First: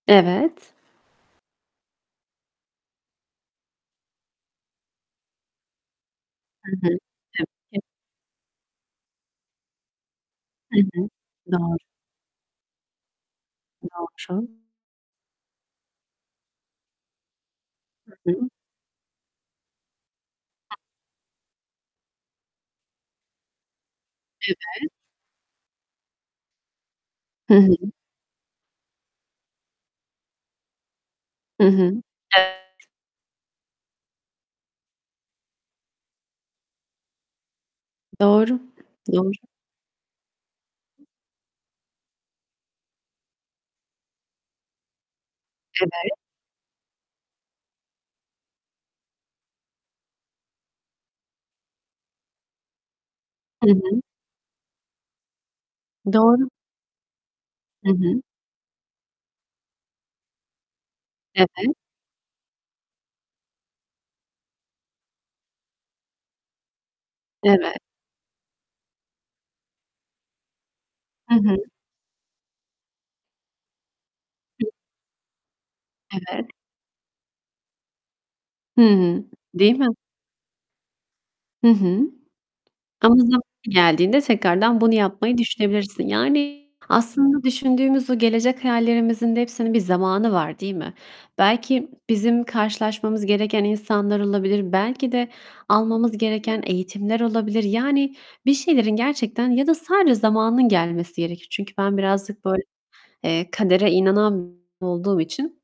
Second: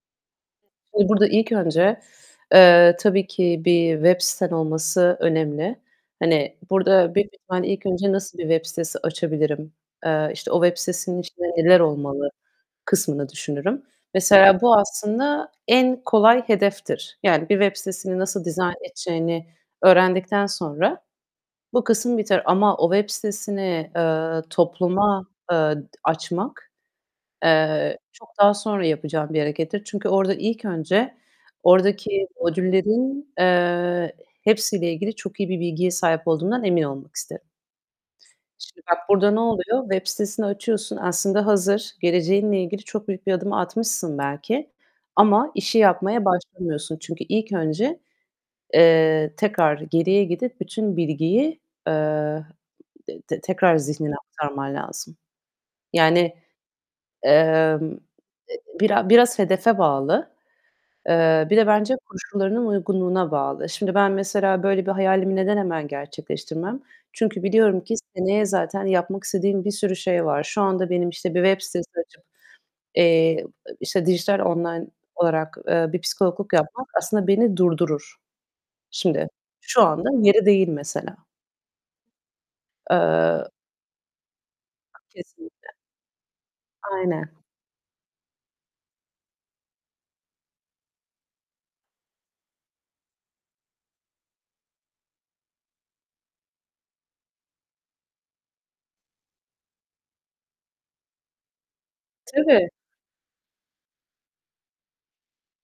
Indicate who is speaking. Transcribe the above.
Speaker 1: Evet.
Speaker 2: Şimdi burada ilk önce, eee, tabii ki bir web siten olması önemli. Hani,
Speaker 1: Hı hı.
Speaker 2: burada büyük bir ihtimalle
Speaker 1: [unintelligible]
Speaker 2: ilk önce "Nasıl bir web sitesi açabilirim?" Eee, işte, "O web
Speaker 1: Hı hı.
Speaker 2: sitesinin içinde
Speaker 1: Doğru.
Speaker 2: neler olmalı?" kısmını düşünürüm.
Speaker 1: Doğru.
Speaker 2: Mesela bu aslında en kolay hedeftir. Yani, bir web sitesini
Speaker 1: Hı
Speaker 2: nasıl
Speaker 1: hı.
Speaker 2: dizayn edeceğini öğrendikten sonra bu kısım biter ama o web sitesini, eee,
Speaker 1: Evet.
Speaker 2: topluma, eee, d açmak,
Speaker 1: Hı hı.
Speaker 2: eee, çok daha sonra yapacağım bir harekettir. Çünkü orada ilk önce
Speaker 1: Hı hı.
Speaker 2: oradaki
Speaker 1: Evet.
Speaker 2: modüllerin, eee, hepsiyle ilgili çok iyi bir bilgiye sahip olduğumdan emin olmak isterim.
Speaker 1: Doğru.
Speaker 2: Şimdi bak, burada
Speaker 1: Doğru.
Speaker 2: ne oluyor? Web sitesini açıyorsun, aslında hazır. Geleceğinle ilgili çok büyük bir adım atmışsın belki ama işi
Speaker 1: Evet.
Speaker 2: yapmaya başlamıyorsun. Çünkü ilk önce, eee, tekrar geriye gidip bütün bilgiyi, eee, d d
Speaker 1: Hı
Speaker 2: tekrar
Speaker 1: hı.
Speaker 2: zihnine aktarman lazım. Yani,
Speaker 1: Doğru. Hı
Speaker 2: emm,
Speaker 1: hı.
Speaker 2: e bira biraz hedefe bağlı.
Speaker 1: Evet.
Speaker 2: Eee, bir de bence koşullarının uygunluğuna bağlı. Şimdi ben mesela böyle bir hayalimi neden hemen gerçekleştirmem? Çünkü
Speaker 1: Evet.
Speaker 2: biliyorum ki seneye zaten yapmak istediğim bir sürü şey var. Şu anda benim, işte
Speaker 1: Hı
Speaker 2: bir
Speaker 1: hı.
Speaker 2: web sitesi açıp, eee, işte dijital
Speaker 1: Hı.
Speaker 2: online olarak, eee, bir
Speaker 1: Evet.
Speaker 2: psikologluk yapmak aslında beni durdurur.
Speaker 1: Hı hı.
Speaker 2: Şimdi,
Speaker 1: Değil
Speaker 2: şu
Speaker 1: mi?
Speaker 2: anda yeri değil mesela.
Speaker 1: Hı hı. Ama zamanı
Speaker 2: Eee
Speaker 1: geldiğinde tekrardan bunu yapmayı
Speaker 2: Kesinlikle.
Speaker 1: düşünebilirsin. Yani
Speaker 2: Aynen.
Speaker 1: aslında düşündüğümüz o gelecek hayallerimizin de hepsinin bir zamanı var, değil mi? Belki bizim karşılaşmamız gereken insanlar olabilir, belki de almamız gereken eğitimler olabilir. Yani bir şeylerin gerçekten ya da sadece zamanının gelmesi gerekir. Çünkü ben birazcık böyle,
Speaker 2: Tabii.
Speaker 1: eee, kadere inanan olduğum için